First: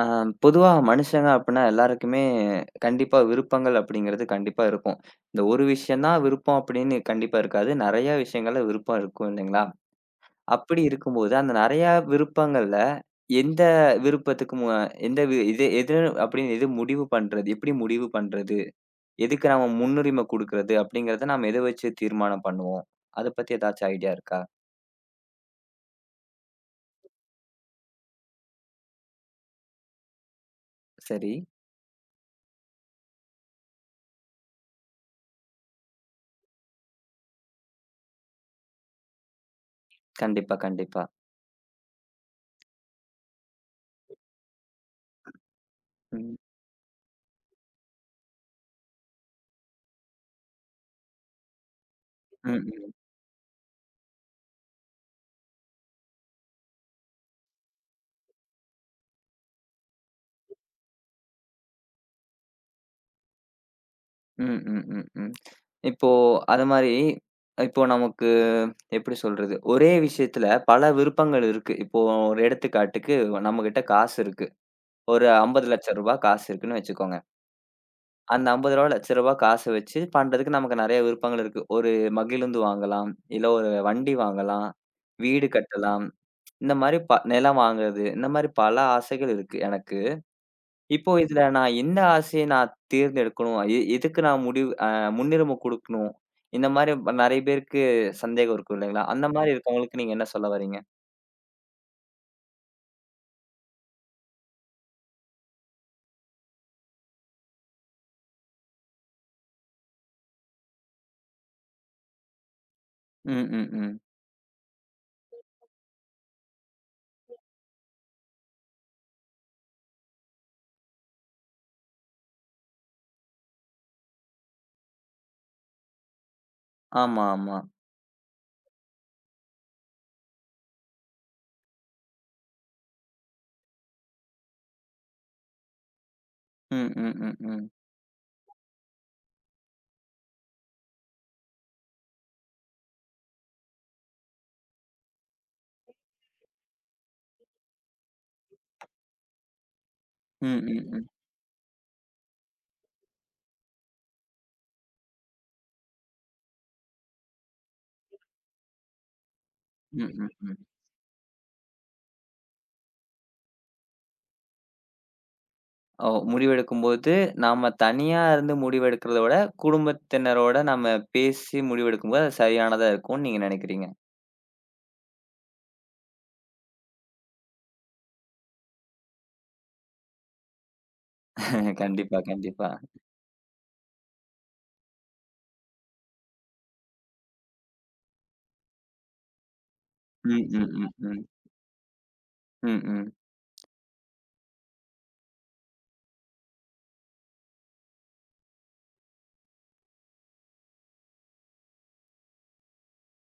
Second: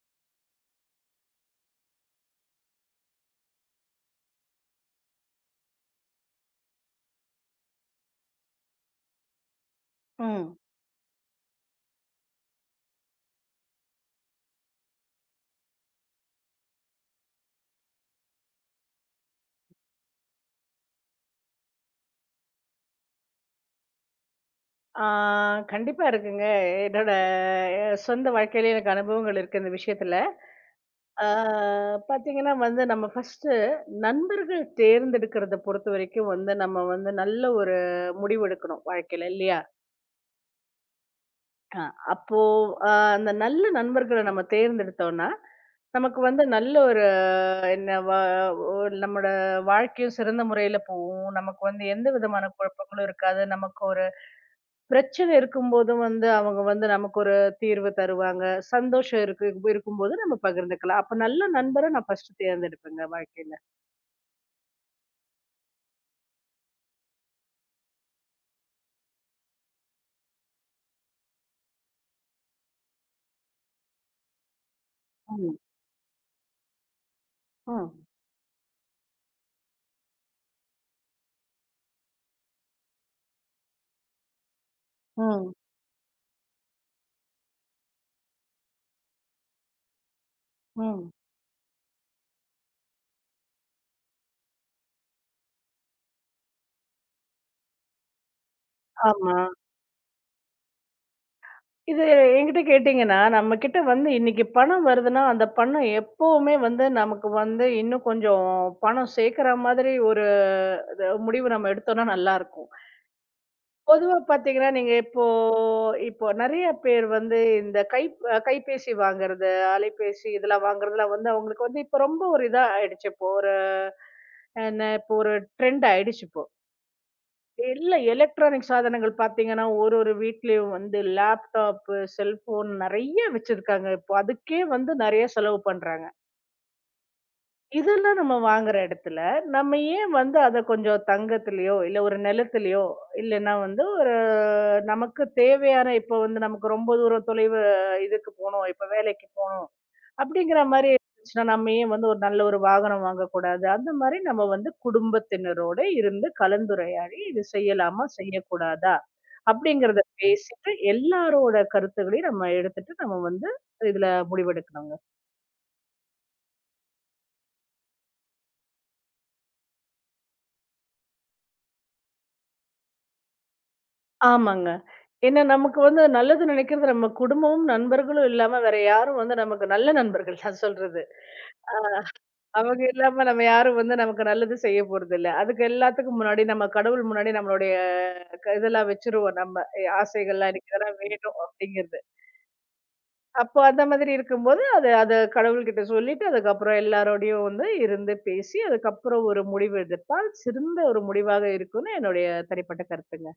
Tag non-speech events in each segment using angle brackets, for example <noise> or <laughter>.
ஆ, பொதுவா மனுஷங்க அப்டின்னா எல்லாருக்குமே கண்டிப்பா விருப்பங்கள் அப்டிங்கிறது கண்டிப்பா இருக்கும். இந்த ஒரு விஷயம் தான் விருப்பம் அப்டின்னு கண்டிப்பா இருக்காது. நெறைய விஷயங்கள்ல விருப்பம் இருக்கும் இல்லைங்களா? ம். அப்டி இருக்கும்போது அந்த நெறையா விருப்பங்கள்ல எந்த விருப்பத்துக்கு மு எந்த வி இது எது அப்டின்னு எது முடிவு பண்றது? எப்டி முடிவு பண்றது? எதுக்கு நம்ம முன்னுரிமை குடுக்குறது? அப்டிங்கிறத நாம எத வச்சு தீர்மானம் பண்ணுவோம்? அத பத்தி ஏதாச்சும் ஐடியா இருக்கா? ஆ கண்டிப்பா இருக்குங்க. என்னோட சொந்த வாழ்க்கையிலயே எனக்கு அனுபவங்கள் இருக்கு இந்த விஷயத்துல. ஆ சரி. பாத்தீங்கன்னா வந்து நம்ம ஃபர்ஸ்ட்டு நண்பர்கள் தேர்ந்தெடுக்கிறத பொறுத்தவரைக்கும் வந்து நம்ம வந்து நல்ல ஒரு முடிவு எடுக்கணும் வாழ்க்கையில இல்லையா? கண்டிப்பா, கண்டிப்பா. ஆ. அப்போ அ அந்த நல்ல நண்பர்கள நம்ம தேர்ந்தெடுத்தோம்னா, நமக்கு ம். வந்து நல்ல ஒரு என்ன வ ஒரு நம்மோட வாழ்க்கையும் சிறந்த முறையில போகும். நமக்கு வந்து எந்த விதமான ம். ம். குழப்பங்களும் இருக்காது. நமக்கு ஒரு பிரச்சனை இருக்கும்போதும் வந்து அவங்க வந்து நமக்கு ஒரு தீர்வு தருவாங்க. சந்தோஷம் இருக்கு இருக்கும்போது நம்ம பகிர்ந்துக்கலாம். அப்ப நல்ல நண்பர நான் ஃபர்ஸ்ட்டு தேர்ந்தெடுப்பேங்க வாழ்க்கையில. ம், ம், ம், ம். இப்போ அது மாரி, இப்போ நமக்கு எப்படி சொல்றது? ஒரே விஷயத்துல பல விருப்பங்கள் இருக்கு. இப்போ ஒரு எடுத்துக்காட்டுக்கு நம்மகிட்ட காசு இருக்கு. ஒரு ரூ. ம், 50,00,000 காசு இருக்குன்னு வச்சுக்கோங்க. ம், அந்த ரூ. 50,00,000 காச வச்சு பண்றதுக்கு நமக்கு நெறைய விருப்பங்கள் இருக்கு. ஒரு மகிழுந்து வாங்கலாம், இல்ல ஒரு வண்டி வாங்கலாம், வீடு ம், கட்டலாம், இந்த மாரி நிலம் வாங்குறது, இந்த மாரி பல ஆசைகள் இருக்கு எனக்கு. ம். இப்போ இதுல நான் எந்த ஆசைய நான் தேர்ந்தெடுக்கணும்? எதுக்கு நான் முடிவு அ முன்னுரிமை குடுக்கணும்? இந்த மாரி நெறைய பேருக்கு சந்தேகம் இருக்கும் இல்லைங்களா? அந்த ஆமா. மாரி இருக்கவங்களுக்கு நீங்க என்ன சொல்ல வரீங்க? இது என்கிட்ட கேட்டீங்கன்னா, நம்மகிட்ட வந்து இன்னைக்கு பணம் வருதுன்னா, அந்த பணம் எப்பவுமே வந்து நமக்கு வந்து இன்னும் கொஞ்சம் பணம் சேர்க்கிற மாதிரி ஒரு இது முடிவு நம்ம எடுத்தோம்னா நல்லாருக்கும். ம், ம், ம். பொதுவா பார்த்தீங்கன்னா, நீங்க இப்போ இப்போ நெறைய பேர் வந்து இந்த கை அ கைபேசி வாங்குறது, அலைபேசி இதெல்லாம் வாங்குறதெல்லாம் வந்து அவங்களுக்கு வந்து இப்ப ரொம்ப ஒரு இதா ஆயிடுச்சு. இப்போ ஒரு என்ன இப்போ ஒரு ட்ரெண்ட் ஆயிடுச்சு இப்போ. ஆமா, ஆமா. எல்லா எலக்ட்ரானிக் சாதனங்கள் பார்த்தீங்கன்னா, ஒரு ஒரு வீட்லயும் வந்து லேப்டாப்பு, செல்ஃபோன் நெறைய வச்சிருக்காங்க. இப்போ அதுக்கே வந்து நெறைய செலவு பண்றாங்க. ம், ம், ம், ம். இதெல்லாம் நம்ம வாங்குற இடத்துல, நம்ம ஏன் வந்து அத கொஞ்சம் தங்கத்திலயோ, இல்ல ஒரு நிலத்திலயோ, இல்லன்னா வந்து ஒரு நமக்கு தேவையான இப்ப வந்து நமக்கு ரொம்ப தூரம் தொலைவு இதுக்கு போணும், இப்ப வேலைக்கு போணும், ம், அப்படிங்கிற மாரி ம், ம். இருந்துச்சுன்னா, நம்ம ஏன் வந்து ஒரு நல்ல ஒரு வாகனம் வாங்கக்கூடாது? அந்த மாரி நம்ம வந்து குடும்பத்தினரோட இருந்து கலந்துரையாடி, "இது செய்யலாமா? செய்யக்கூடாதா?" ம், அப்படிங்கிறத ம், ம். பேசிட்டு, எல்லாரோட கருத்துக்களையும் நம்ம எடுத்துட்டு, நம்ம வந்து இதுல முடிவெடுக்கணுங்க. ஓ! முடிவெடுக்கும்போது, நாம தனியா இருந்து முடிவெடுக்கிறத விட, குடும்பத்தினரோட நம்ம பேசி முடிவெடுக்கும்போது, அது சரியானதா இருக்கும்னு நீங்க நெனைக்கிறீங்க. ஆமாங்க. ஏன்னா நமக்கு வந்து நல்லது நினைக்கிறது நம்ம குடும்பமும், நண்பர்களும் இல்லாம வேற யாரும் வந்து நமக்கு நல்ல நண்பர்கள் நான் சொல்றது. <laughs> கண்டிப்பா, கண்டிப்பா. அவங்க இல்லாம நம்ம யாரும் வந்து நமக்கு நல்லது செய்ய போறதில்ல. அதுக்கு எல்லாத்துக்கும் முன்னாடி நம்ம கடவுள் முன்னாடி நம்மளுடைய இதெல்லாம் வச்சுருவோம் நம்ம. ம், ஆசைகள்லாம் எனக்கு ம், ம், இதெல்லாம் ம். வேணும் அப்படிங்கிறது. ம், ம். அப்போ அந்த மாதிரி இருக்கும்போது அத அத கடவுள்கிட்ட சொல்லிட்டு அதுக்கப்புறம் எல்லாரோடையும் வந்து இருந்து பேசி அதுக்கப்புறம் ஒரு முடிவு எடுத்தால் சிறந்த ஒரு முடிவாக இருக்கும்னு என்னுடைய தனிப்பட்ட கருத்துங்க.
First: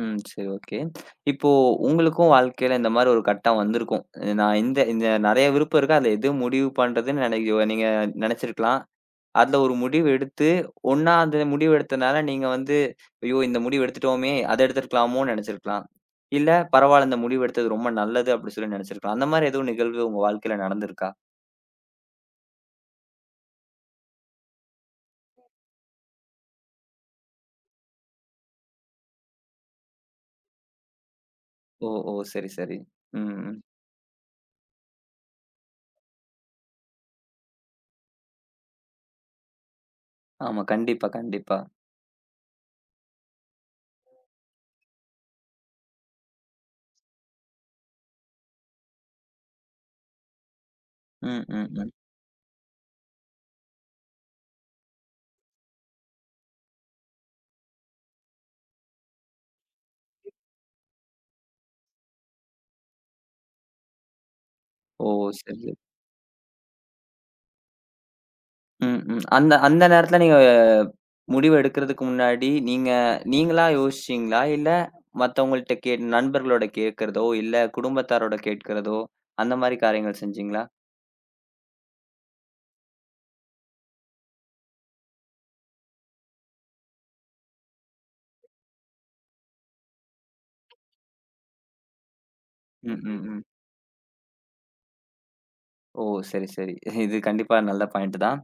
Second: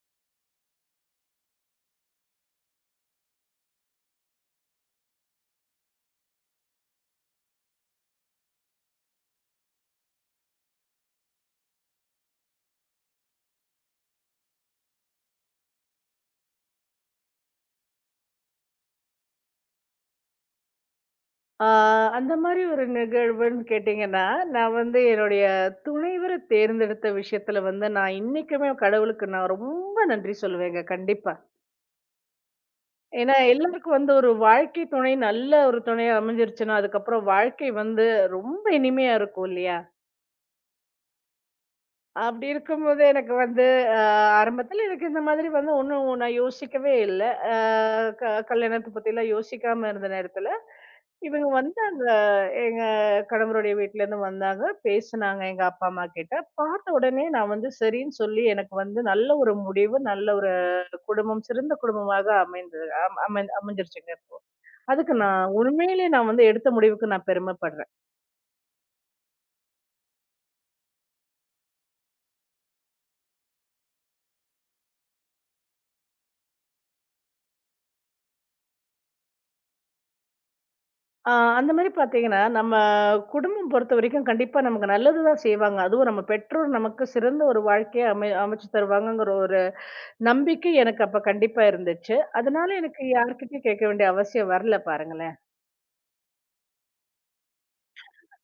ம். சரி, ஓகே. இப்போ உங்களுக்கும் வாழ்க்கையில இந்த மாரி ஒரு கட்டம் வந்திருக்கும். நான் இந்த இந்த நெறைய விருப்பம் இருக்கு. அதுல எது முடிவு பண்றதுன்னு நெனைக்க நீங்க நெனச்சிருக்கலாம். அதுல ஒரு முடிவு எடுத்து, ஒண்ணா அந்த முடிவு எடுத்தனால நீங்க வந்து, "ஐயோ! இந்த முடிவு எடுத்துட்டோமே! அத எடுத்திருக்கலாமோன்னு" நெனச்சிருக்கலாம். இல்ல பரவால்ல இந்த முடிவு எடுத்தது ரொம்ப நல்லது அப்டி சொல்லி நெனச்சிருக்கலாம். அந்த மாரி எதுவும் நிகழ்வு உங்க வாழ்க்கையில நடந்திருக்கா? ஆ, அந்த மாதிரி ஒரு நிகழ்வுன்னு கேட்டிங்கன்னா, நான் வந்து என்னுடைய துணைவர தேர்ந்தெடுத்த விஷயத்துல வந்து, நான் இன்னைக்குமே கடவுளுக்கு நான் ரொம்ப நன்றி சொல்லுவேங்க கண்டிப்பா. ஓ! ஓ! சரி, சரி. ம், ஏன்னா ம். எல்லாருக்கும் வந்து ஒரு வாழ்க்கை துணை நல்ல ஒரு துணையா அமைஞ்சிருச்சுன்னா, அதுக்கப்புறம் வாழ்க்கை வந்து ரொம்ப இனிமையா இருக்கும் இல்லையா? ஆமா. கண்டிப்பா, கண்டிப்பா. அப்படி இருக்கும்போது எனக்கு வந்து அ ஆரம்பத்தில எனக்கு இந்த மாதிரி வந்து ஒண்ணும் நான் யோசிக்கவே இல்ல. அ க கல்யாணத்த பத்திலாம் யோசிக்காம இருந்த நேரத்துல, ம், இவங்க ம், ம். வந்தாங்க. எங்க கணவருடைய வீட்லேருந்து வந்தாங்க. பேசுனாங்க எங்க அப்பா, அம்மா கிட்ட. பார்த்த உடனே நான் வந்து சரின்னு சொல்லி எனக்கு வந்து நல்ல ஒரு முடிவு, நல்ல ஒரு குடும்பம், சிறந்த குடும்பமாக அமைந்தது அமைஞ்சிருச்சுங்க இப்போ. ஓ! அதுக்கு நான் சரி. உண்மையிலே நான் வந்து எடுத்த முடிவுக்கு நான் பெருமைப்படுறேன். ம், ம். அந்த அந்த நேரத்துல நீங்க முடிவு எடுக்கிறதுக்கு முன்னாடி, நீங்களா யோசிச்சீங்களா? இல்ல மத்தவங்கள்ட்ட நண்பர்களோட கேட்கிறதோ, இல்ல குடும்பத்தாரோட கேட்கிறதோ, அந்த மாரி காரியங்கள் செஞ்சீங்களா? ஆ அந்த மாரி பார்த்தீங்கன்னா, நம்ம குடும்பம் பொறுத்தவரைக்கும் கண்டிப்பா நமக்கு நல்லது தான் செய்வாங்க. அதுவும் நம்ம பெற்றோர் நமக்கு சிறந்த ஒரு வாழ்க்கைய அமைச்சு தருவாங்கங்கிற ஒரு நம்பிக்கை எனக்கு அப்ப கண்டிப்பா இருந்துச்சு. அதனால ம், எனக்கு ம், ம். யார்கிட்டயும் கேட்க வேண்டிய அவசியம் வரல பாருங்களேன். ஓ! சரி, சரி. இது கண்டிப்பா நல்ல பாயிண்ட் தான்.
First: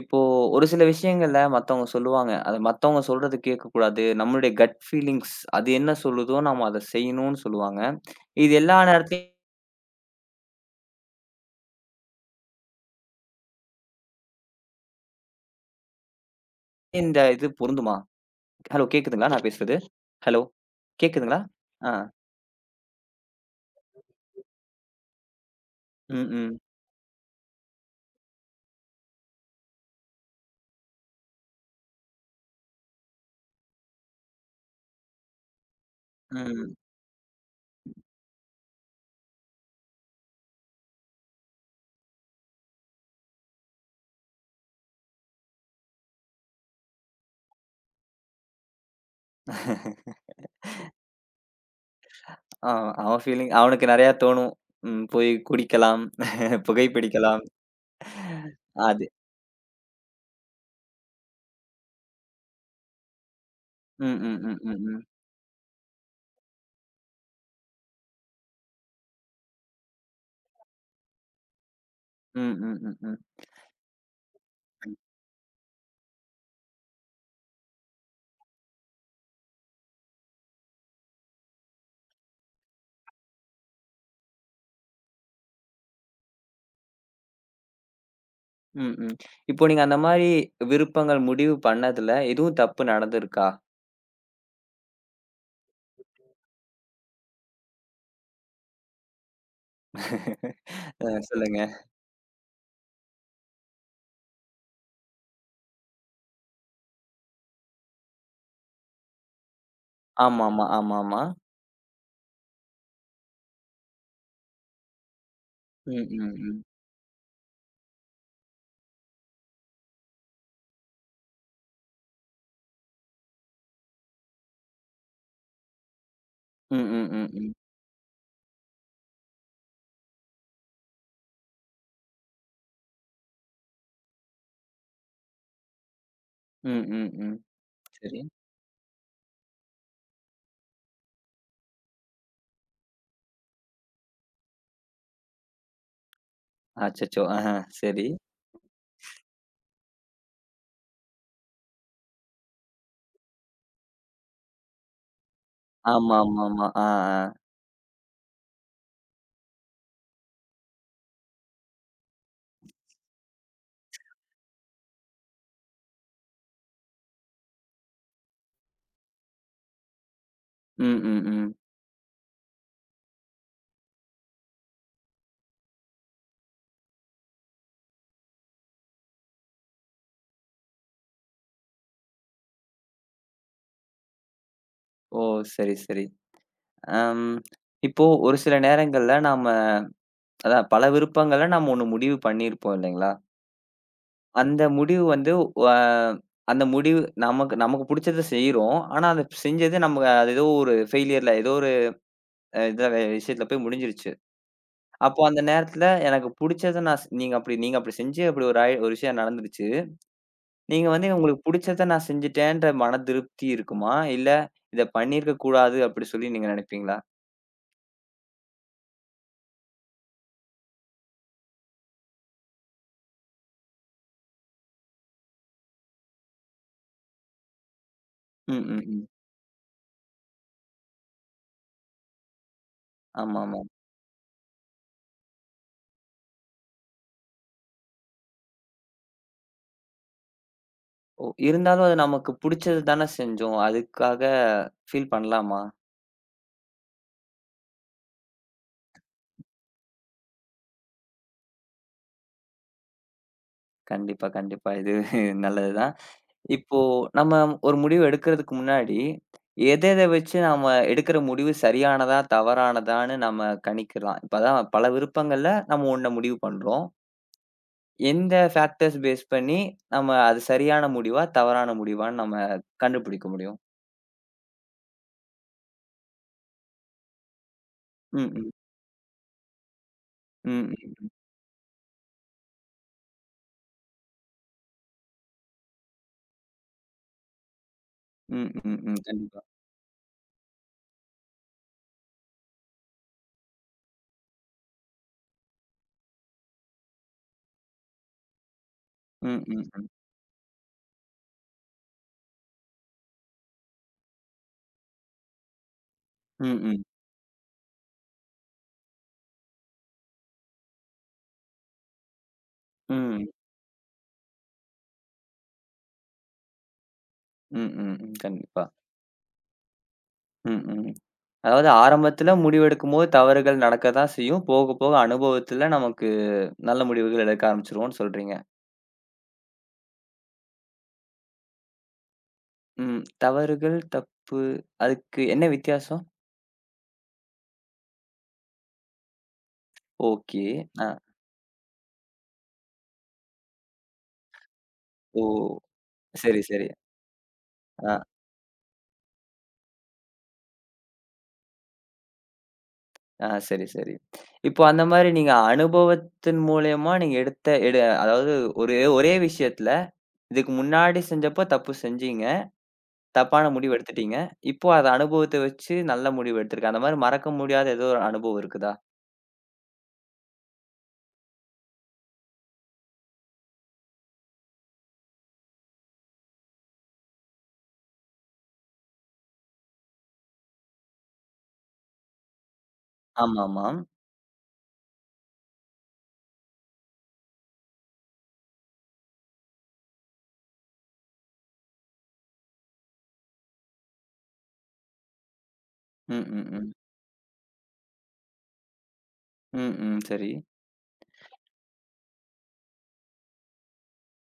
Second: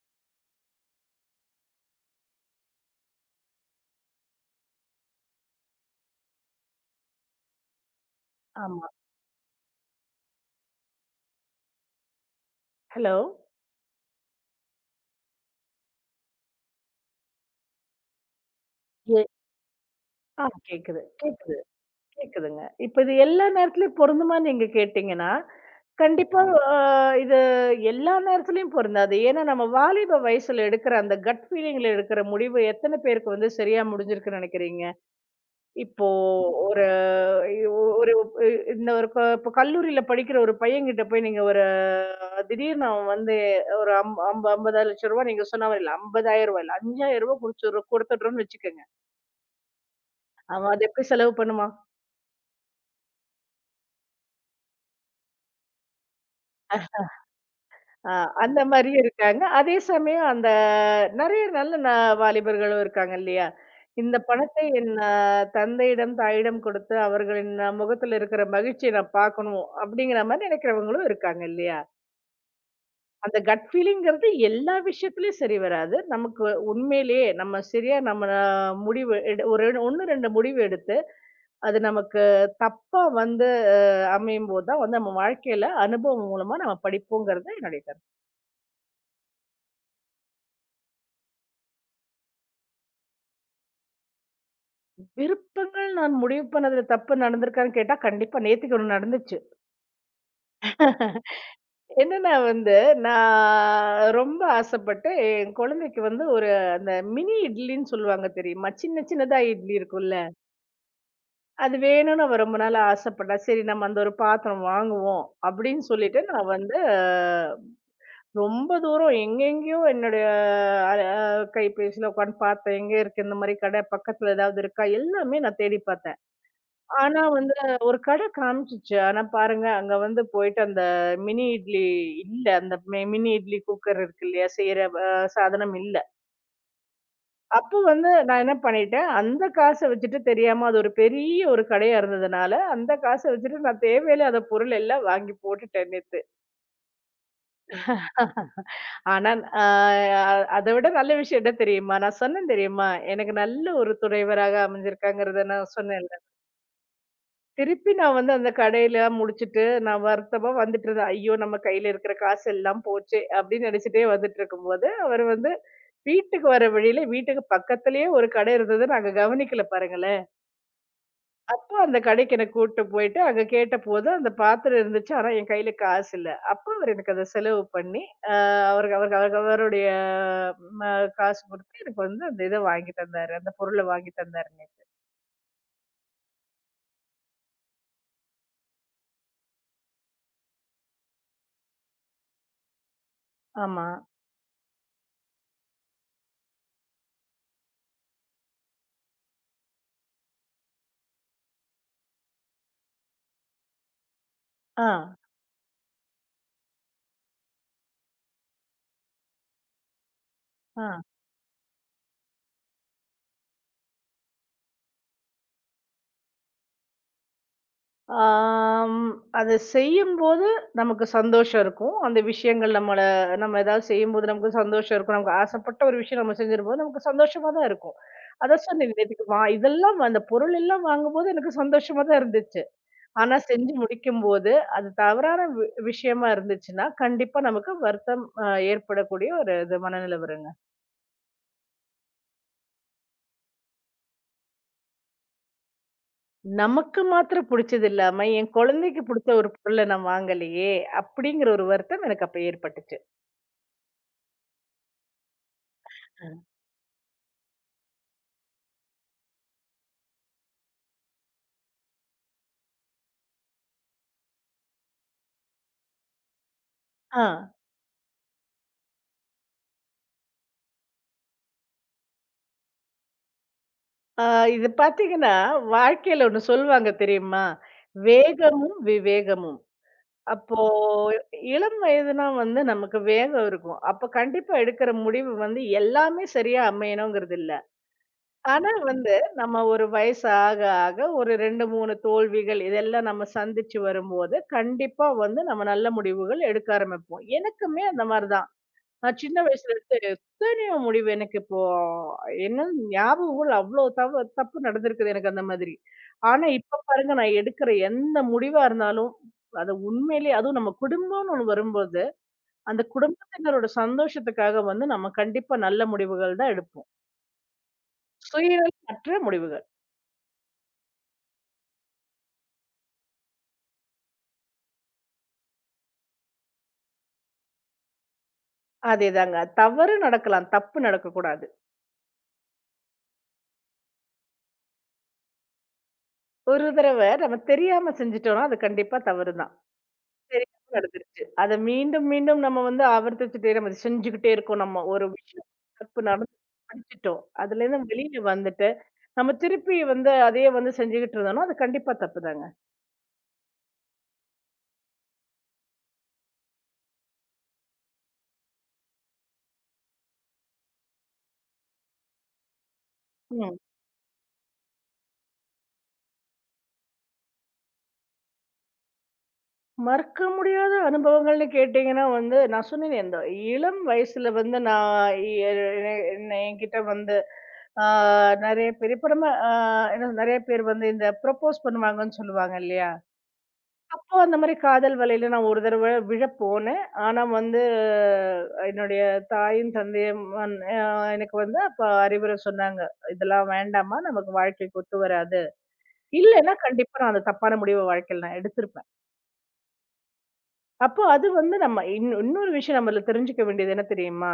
இப்போ ஒரு சில விஷயங்கள்ல மத்தவங்க சொல்லுவாங்க. அத மத்தவங்க சொல்றது கேட்கக்கூடாது. நம்மளுடைய கட் ஃபீலிங்ஸ் அது என்ன சொல்லுதோ, நாம அத செய்யணும்னு சொல்லுவாங்க. இது எல்லா ஆமா. நேரத்துலயும் ஹலோ. இது பொருந்துமா? ஹலோ எ கேக்குதுங்களா நான் பேசுறது? ஹலோ ஆ கேக்குது, கேக்குதுங்களா? கேக்குது, ஆ. கேக்குதுங்க. இப்ப இது எல்லா நேரத்துலயும் பொருந்துமான்னு நீங்க கேட்டீங்கன்னா, ம், கண்டிப்பா ம், அ இது எல்லா நேரத்துலயும் பொருந்தாது. ஏன்னா நம்ம வாலிப வயசுல எடுக்கிற அந்த கட் ஃபீலிங்ல எடுக்கிற முடிவு எத்தன பேருக்கு வந்து சரியா முடிஞ்சிருக்குன்னு நெனைக்கிறீங்க? இப்போ ம். ஒரு ஒரு இந்த ஒரு க இப்ப கல்லூரியில படிக்கிற ஒரு பையன்கிட்ட போய் நீங்க ஒரு திடீர்னு அவன் வந்து ஒரு அம் அம்ப ₹50,00,000 நீங்க சொன்ன மாரி இல்ல. ₹50,000 இல்ல. ₹5,000 குடுத்துடுறோம் குடுத்துடுறோம்னு வச்சுக்கங்க. <laughs> அவன் அத எப்படி செலவு பண்ணுவான்? ஆ அவன் ஃபீலிங் அவனுக்கு நெறையா தோணும். போய் குடிக்கலாம், <laughs> புகைப்பிடிக்கலாம். அ அந்த மாரியும் அது. இருக்காங்க. அதே சமயம் அந்த நெறைய நல்ல ந வாலிபர்களும் இருக்காங்க இல்லையா? ம், இந்த ம், ம், பணத்தை ம், என் ம். அ தந்தையிடம், தாயிடம் கொடுத்து அவர்களின் முகத்துல இருக்கிற மகிழ்ச்சிய நான் பார்க்கணும் அப்படிங்கிற மாரி நினைக்கிறவங்களும் இருக்காங்க இல்லையா? ம், ம், ம், ம். அந்த கட் ஃபீலிங்கிறது எல்லா விஷயத்துலயும் சரி வராது. நமக்கு உண்மையிலேயே நம்ம சரியா நம்ம முடிவு எடு ஒரு 1, 2 முடிவு எடுத்து, அது நமக்கு தப்பா வந்து அ அமையும்போது தான் வந்து நம்ம வாழ்க்கையில அனுபவம் மூலமா நம்ம படிப்போங்கிறது என்னுடைய கருத்து. ம், ம். இப்போ நீங்க அந்த மாரி விருப்பங்கள் முடிவு பண்ணதுல எதுவும் தப்பு நடந்திருக்கா? விருப்பங்கள் நான் முடிவு பண்ணதுல தப்பு நடந்திருக்கான்னு கேட்டா, கண்டிப்பா நேத்திக்கு ஒண்ணு நடந்துச்சு. சொல்லுங்க. என்னன்னா வந்து, நான் ரொம்ப ஆசைப்பட்டு என் குழந்தைக்கு வந்து ஒரு அந்த மினி இட்லின்னு சொல்லுவாங்க தெரியுமா? சின்ன சின்னதா இட்லி இருக்கும்ல. ஆமாமா, ஆமாமா. அது வேணும்னு அவ ரொம்ப நாள் ஆசைப்பட்டா. சரி நம்ம அந்த ஒரு பாத்திரம் வாங்குவோம் அப்படின்னு ம், சொல்லிட்டு ம், நான் ம். வந்து ரொம்ப தூரம் எங்கெங்கேயோ என்னுடைய அ கைபேசியில உட்காந்து பார்த்தேன். எங்க இருக்கு இந்த மாரி கடை? பக்கத்துல ஏதாவது இருக்கா? எல்லாமே நான் தேடி பார்த்தேன். ம், ம், ஆனா ம், வந்து ம். ஒரு கடை காமிச்சுச்சு. ஆனா பாருங்க அங்க வந்து போயிட்டு அந்த மினி இட்லி இல்ல. அந்த மினி இட்லி குக்கர் இருக்கு இல்லையா? செய்யற சாதனம் இல்ல. ம், ம், ம். அப்போ வந்து சரி. நான் என்ன பண்ணிட்டேன், அந்த காச வச்சுட்டு தெரியாம அது ஒரு பெரிய ஒரு கடையா இருந்ததுனால, அந்த காச வச்சுட்டு நான் தேவையில்லாத பொருள் எல்லாம் வாங்கி போட்டுட்டேன் நேத்து. அச்சச்சோ! சரி. ஆனா அ அத விட நல்ல விஷயம் என்ன தெரியுமா? நான் சொன்னேன் தெரியுமா? எனக்கு நல்ல ஒரு துணைவராக அமைஞ்சிருக்காங்கிறத நான் சொன்னேன்ல. ஆமாமாமா. ஆ, ஆ. திருப்பி நான் வந்து அந்த கடையில முடிச்சுட்டு, நான் வருத்தமா வந்துட்டு இருந்தேன். ஐயோ! நம்ம கையில இருக்கிற காசு எல்லாம் போச்சே! அப்படின்னு நினைச்சிட்டே வந்துட்டு இருக்கும்போது, அவர் வந்து வீட்டுக்கு வர வழியில வீட்டுக்கு பக்கத்திலேயே ஒரு கடை இருந்தது நாங்க கவனிக்கல பாருங்களேன். ம், ம், ம். அப்போ அந்த கடைக்கு என்ன கூட்டு போயிட்டு, அங்க கேட்டபோது அந்த பாத்திரம் இருந்துச்சு. ஆனா என் கையில காசு இல்ல. அப்ப அவரு எனக்கு அத செலவு பண்ணி, அ அவரு அவரு அவரு அவருடைய ம காசு குடுத்து எனக்கு வந்து அந்த இத வாங்கி தந்தாரு. அந்த பொருள வாங்கி தந்தாருங்க. ஓ! சரி, சரி. அம் இப்போ ஒரு சில நேரங்கள்ல நாம அதான் பல விருப்பங்கள நம்ம ஒண்ணு முடிவு பண்ணியிருப்போம் இல்லைங்களா? ஆமா. அந்த முடிவு வந்து வ அந்த முடிவு நமக்கு நமக்கு புடிச்சத செய்றோம். ஆனா அத செஞ்சது நம்ம அது ஏதோ ஒரு ஃபெயிலியர்ல ஏதோ ஒரு இத விஷயத்துல போய் முடிஞ்சிருச்சு. ஆ. அப்போ அந்த நேரத்துல எனக்கு புடிச்சத நான் ஸ் நீங்க அப்படி நீங்க அப்படி செஞ்சு அப்படி ஒரு ஒரு விஷயம் நடந்துருச்சு. ஆ. நீங்க வந்து உங்களுக்கு புடிச்சத நான் செஞ்சுட்டேன்ற மன திருப்தி இருக்குமா? இல்ல இத பண்ணியிருக்க கூடாது அப்படி சொல்லி நீங்க நினைப்பீங்களா? ஆம். அத செய்யும்போது நமக்கு சந்தோஷம் இருக்கும். அந்த விஷயங்கள் நம்மள நம்ம ஏதாவது செய்யும்போது நமக்கு சந்தோஷம் இருக்கும். நமக்கு ஆசைப்பட்ட ஒரு விஷயம் நம்ம செஞ்சிருப்போது நமக்கு சந்தோஷமா தான் இருக்கும். ம், அதான் ம், சொன்னேன் ம். நேத்துக்கு இதெல்லாம் அந்த பொருள் எல்லாம் வாங்கும்போது எனக்கு சந்தோஷமா தான் இருந்துச்சு. ஆனா ஆமாமா. செஞ்சு முடிக்கும்போது, அது தவறான விஷயமா இருந்துச்சுன்னா, கண்டிப்பா நமக்கு வருத்தம் ஏற்படக்கூடிய ஒரு இது மனநிலை வருங்க. இருந்தாலும் அது நமக்கு புடிச்சது தான செஞ்சோம். அதுக்காக ஃபீல் பண்ணலாமா? நமக்கு மாத்திரம் புடிச்சது இல்லாம, என் குழந்தைக்கு புடிச்ச ஒரு பொருள நான் வாங்கலையே! அப்படிங்கிற ஒரு வருத்தம் எனக்கு அப்ப ஏற்பட்டுச்சு. கண்டிப்பா, கண்டிப்பா. இது <laughs> நல்லது தான். ம். இப்போ நம்ம ஒரு முடிவு எடுக்கிறதுக்கு முன்னாடி, எத எத வச்சு நாம எடுக்கிற முடிவு சரியானதா, தவறானதான்னு நம்ம கணிக்கலாம். இப்ப அதான் பல விருப்பங்கள்ல நம்ம ஒண்ண முடிவு பண்றோம். ஆ. எந்த ஃபேக்டர்ஸ் பேஸ் பண்ணி நம்ம அது சரியான முடிவா, தவறான முடிவான்னு நம்ம கண்டுபிடிக்க முடியும்? ஆ இது பார்த்தீங்கன்னா, வாழ்க்கையில ஒண்ணு சொல்லுவாங்க தெரியுமா? ம், ம். வேகமும், விவேகமும். அப்போ ம், ம். இளம் வயதுனா வந்து நமக்கு வேகம் இருக்கும். அப்ப கண்டிப்பா எடுக்கிற முடிவு வந்து எல்லாமே சரியா அமையணுங்கிறது இல்ல. ம், ஆனா ம், ம். வந்து கண்டிப்பா. நம்ம ஒரு வயசு ஆக ஆக ஒரு 2, 3 தோல்விகள் இதெல்லாம் நம்ம சந்திச்சு வரும்போது, கண்டிப்பா வந்து நம்ம நல்ல முடிவுகள் எடுக்க ஆரம்பிப்போம். எனக்குமே அந்த மாரி தான். நான் சின்ன ம், ம், வயசுல ம். இருந்து எத்தனையோ முடிவு எனக்கு இப்போ என்ன ஞாபகங்கள் அவ்ளோ தப்பு நடந்திருக்குது எனக்கு அந்த மாதிரி. ஆனா ம், இப்ப ம். பாருங்க நான் எடுக்கிற எந்த முடிவா இருந்தாலும், அது உண்மையிலேயே அதுவும் நம்ம குடும்பம்னு ஒண்ணு வரும்போது, அந்த ம். குடும்பத்தினரோட சந்தோஷத்துக்காக வந்து நம்ம கண்டிப்பா நல்ல முடிவுகள் தான் எடுப்போம். ம், ம், ம். கண்டிப்பா. சுயநலமற்ற முடிவுகள். ம், ம். அதாவது ஆரம்பத்துல முடிவெடுக்கும்போது தவறுகள் நடக்க தான் செய்யும். போக, போக அனுபவத்துல நமக்கு நல்ல முடிவுகள் எடுக்க ஆரம்பிச்சுருவோம்ன்னு சொல்றீங்க. அதேதாங்க. தவறு நடக்கலாம். தப்பு நடக்கக்கூடாது. ம். தவறுகள், தப்பு அதுக்கு என்ன வித்தியாசம்? ஒரு தடவ நம்ம தெரியாம செஞ்சுட்டோம்னா, அது கண்டிப்பா தவறு தான். ஓகே. தெரியாம அ. நடந்துருச்சு. அத மீண்டும், மீண்டும் நம்ம வந்து ஆவர்த்திச்சுட்டே நம்ம அத செஞ்சுகிட்டே இருக்கோம். நம்ம ஒரு ஓ! விஷயம் தப்பு நடந்து சரி, சரி. படிச்சுட்டோம். அதுலேருந்து அ, வெளியில வந்துட்டு, நம்ம திருப்பி வந்து அதையே வந்து செஞ்சுகிட்டு இருந்தோம்னா, அது கண்டிப்பா தப்புதாங்க. அ. சரி, சரி. இப்போ அந்த மாரி நீங்க அனுபவத்தின் மூலியமா நீங்க எடுத்த எடு அதாவது ஒரே ஒரே விஷயத்துல இதுக்கு முன்னாடி செஞ்சப்போ தப்பு செஞ்சீங்க. தப்பான ம். முடிவு எடுத்துட்டீங்க. இப்போ அத அனுபவத்த வச்சு நல்ல முடிவு எடுத்திருக்கேன். அந்த மாரி மறக்க முடியாத ஏதோ ஒரு அனுபவம் இருக்குதா? மறக்க முடியாத அனுபவங்கள்னு கேட்டீங்கன்னா வந்து, நான் சொன்னேனே இந்த இளம் வயசுல வந்து நான் எ எ என்ன என்கிட்ட வந்து ஆ நெறைய பேர் இப்ப நம்ம ஆ என்ன நெறைய பேர் வந்து இந்த ப்ரொப்போஸ் பண்ணுவாங்கன்னு சொல்லுவாங்க இல்லையா? ஆமாமா. அப்போ அந்த மாரி காதல் வலையில நான் ஒரு தடவ விழ போனேன். ஆனா வந்து என்னுடைய தாயும், தந்தையும் வந் அ எனக்கு வந்து அப்ப அறிவுரை சொன்னாங்க. "இதெல்லாம் வேண்டாம்மா, நமக்கு வாழ்க்கைக்கு ஒத்து வராது. ம், ம், இல்லன்னா ம். கண்டிப்பா நான் அந்த தப்பான முடிவ வாழ்க்கையில நான் எடுத்திருப்பேன்." ம், ம். சரி. அப்போ அது வந்து நம்ம இன்னொரு விஷயம் நம்மள தெரிஞ்சுக்க வேண்டியது என்ன தெரியுமா?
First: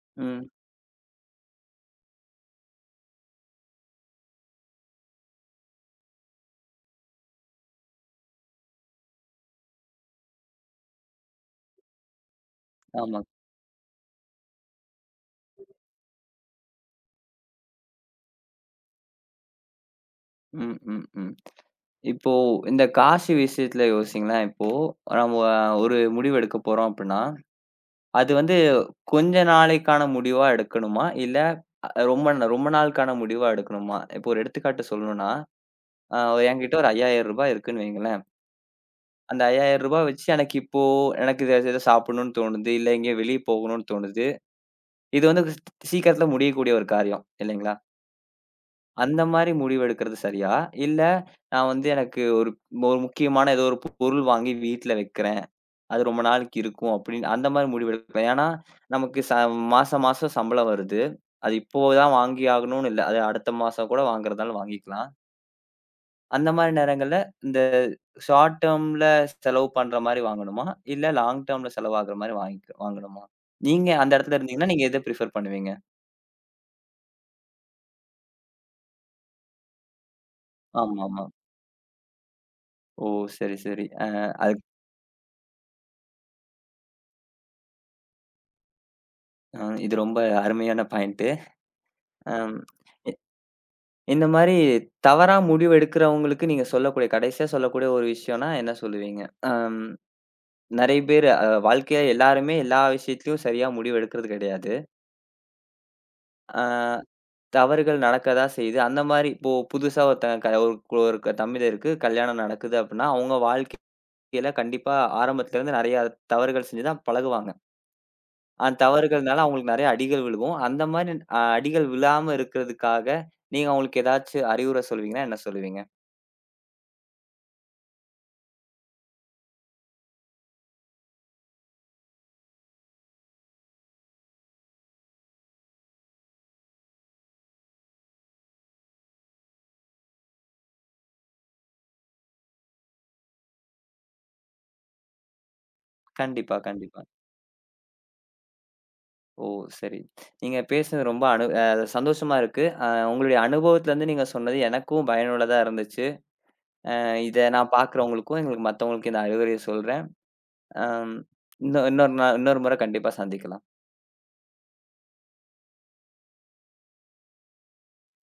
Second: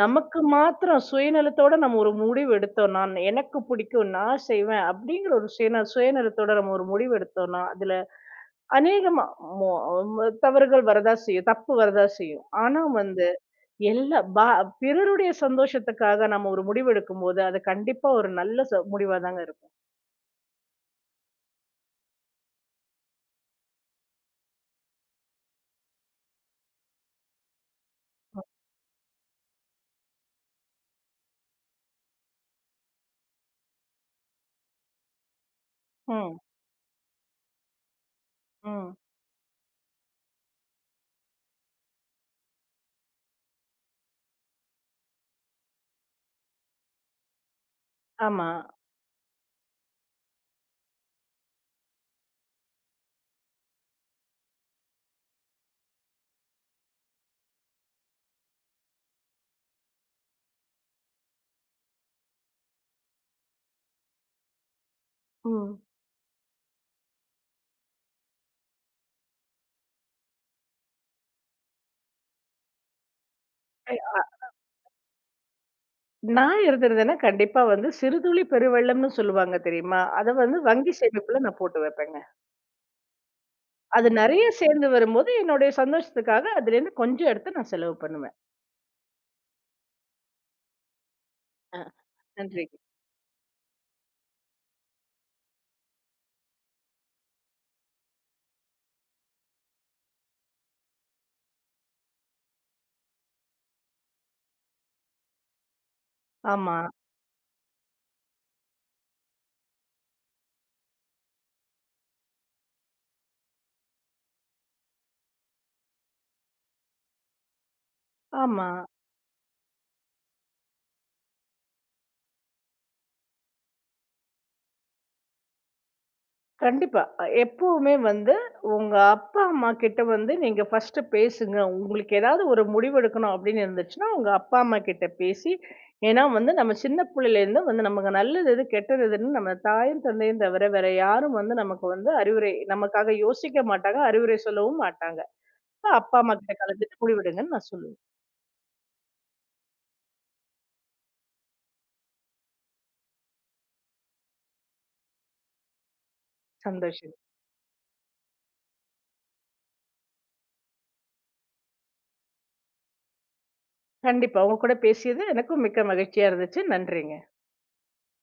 நமக்கு ம். மாத்திரம் சுயநலத்தோட நம்ம ஒரு முடிவு எடுத்தோம்னா, எனக்கு பிடிக்கும், நான் செய்வேன் அப்படிங்கிற ஒரு சுயநலத்தோட நம்ம ஒரு முடிவு எடுத்தோம்னா, அதுல அநேகமா மோ ம தவறுகள் வரதான் செய்யும். தப்பு வரதான் செய்யும். ஆனா ஆமா. வந்து எல்லா பா பிறருடைய சந்தோஷத்துக்காக நம்ம ஒரு முடிவு எடுக்கும்போது, அது கண்டிப்பா ஒரு நல்ல முடிவா தாங்க இருக்கும். ம், ம், ம். இப்போ இந்த காசு விஷயத்துல யோசிங்களேன். இப்போ நம்ம ஒரு முடிவு எடுக்க போறோம் அப்டின்னா, அது வந்து கொஞ்ச நாளைக்கான முடிவா எடுக்கணுமா? இல்ல ரொம்ப ரொம்ப நாளுக்கான முடிவா எடுக்கணுமா? இப்போ ஒரு எடுத்துக்காட்டு சொல்லணும்னா, அ ம். என்கிட்ட ஒரு ரூ. 5,000 இருக்குன்னு வைங்களேன். ம். அந்த ரூ. 5,000 வச்சு எனக்கு இப்போ எனக்கு இத ஏதோ சாப்பிடணும்னு தோணுது. இல்ல எங்கேயோ வெளிய போகணும்னு தோணுது. இது வந்து சீக்கிரத்தில முடியக்கூடிய ஒரு காரியம் இல்லைங்களா? ஆமா. அந்த மாரி முடிவெடுக்கிறது சரியா? இல்ல நான் வந்து எனக்கு ஒரு ஒரு முக்கியமான ஏதோ ஒரு பொருள் வாங்கி வீட்ல வைக்கிறேன். அது ரொம்ப நாளைக்கு இருக்கும் அப்படின்னு அந்த மாரி முடிவெடுக்கிறேன். ஏன்னா நமக்கு மாசம் மாசம் சம்பளம் வருது. அது இப்போ தான் வாங்கி ஆகணும்னு இல்ல. அது அடுத்த மாசம் கூட வாங்குறதாலும் வாங்கிக்கலாம். ம். அந்த மாரி நேரங்கள்ல, இந்த ஷார்ட் டெர்ம்ல செலவு பண்ற மாரி வாங்கணுமா? இல்ல லாங் டெர்ம்ல செலவாகுற மாரி வாங்கணுமா? நீங்க அந்த இடத்துல இருந்தீங்கன்னா, நீங்க எத பிரிஃபர் பண்ணுவீங்க? நான் இருந்திருந்தேன்னா, கண்டிப்பா வந்து சிறுதுளி பெருவெள்ளம்னு சொல்லுவாங்க தெரியுமா? அத வந்து வங்கி ஆமாமா. சேமிப்புல நான் போட்டு வைப்பேங்க. ஓ! சரி, சரி. அ அது நெறைய அதுக் சேர்ந்து வரும்போது, என்னுடைய சந்தோஷத்துக்காக அதுலேருந்து கொஞ்சம் எடுத்து நான் செலவு பண்ணுவேன். அ இது ரொம்ப அருமையான பாயிண்ட்டு. அ அம் நன்றிங்க. இ இந்த மாரி தவறா முடிவு எடுக்கிறவங்களுக்கு நீங்க சொல்லக்கூடிய கடைசியா சொல்லக்கூடிய ஒரு விஷயம்னா என்ன சொல்லுவீங்க? அம் நெறைய பேரு வாழ்க்கையில எல்லாருமே எல்லா விஷயத்திலயும் சரியா முடிவு எடுக்கிறது கிடையாது. அ ஆமா, தவறுகள் நடக்க தான் செய்யுது. அந்த மாரி இப்போ புதுசா ஒருத்தங்க க ஒரு கு- ஒரு க- தம்பதியருக்கு கல்யாணம் நடக்குது அப்டின்னா, அவங்க வாழ்க்கையில கண்டிப்பா ஆரம்பத்துலருந்து நெறைய தவறுகள் செஞ்சு தான் பழகுவாங்க. ஆமா. அந்த தவறுகள்னால அவங்களுக்கு நெறைய அடிகள் விழுகும். அந்த மாரி அடிகள் விழாம இருக்கிறதுக்காக, நீங்க அவங்களுக்கு ஏதாச்சும் அறிவுரை சொல்லுவீங்கன்னா, என்ன சொல்லுவீங்க? கண்டிப்பா. எப்பவுமே வந்து உங்க அப்பா, அம்மா கிட்ட வந்து நீங்க ஃபர்ஸ்ட்டு பேசுங்க. உங்களுக்கு ஏதாவது ஒரு முடிவெடுக்கணும் அப்படின்னு இருந்துச்சுன்னா, உங்க அப்பா, அம்மா கிட்ட பேசி ஏன்னா வந்து நம்ம சின்ன புள்ளையிலேருந்து வந்து நமக்கு நல்லது எது, கெட்டது எதுன்னு நம்ம தாயும், தந்தையும் தவிர வேற யாரும் வந்து நமக்கு வந்து அறிவுரை நமக்காக யோசிக்க மாட்டாங்க. அறிவுரை சொல்லவும் மாட்டாங்க. அப்ப அப்பா, அம்மா கிட்ட கண்டிப்பா, கலந்துட்டு கண்டிப்பா. முடிவெடுங்கன்னு நான் சொல்லுவேன். ஓ! சரி. நீங்க பேசுனது ரொம்ப அனு அ சந்தோஷமா இருக்கு. உங்களுடைய அனுபவத்துலருந்து நீங்க சொன்னது எனக்கும் பயனுள்ளதா இருந்துச்சு. சந்தோஷம். இத நான் பார்க்குறவங்களுக்கும், எங்களுக்கு மத்தவங்களுக்கும் இந்த அறிவுரைய சொல்றேன். ஆம். இன்னும் இன்னொரு முறை கண்டிப்பா சந்திக்கலாம். கண்டிப்பா. உங்க கூட பேசியது எனக்கும் மிக்க மகிழ்ச்சியா இருந்துச்சு. நன்றிங்க.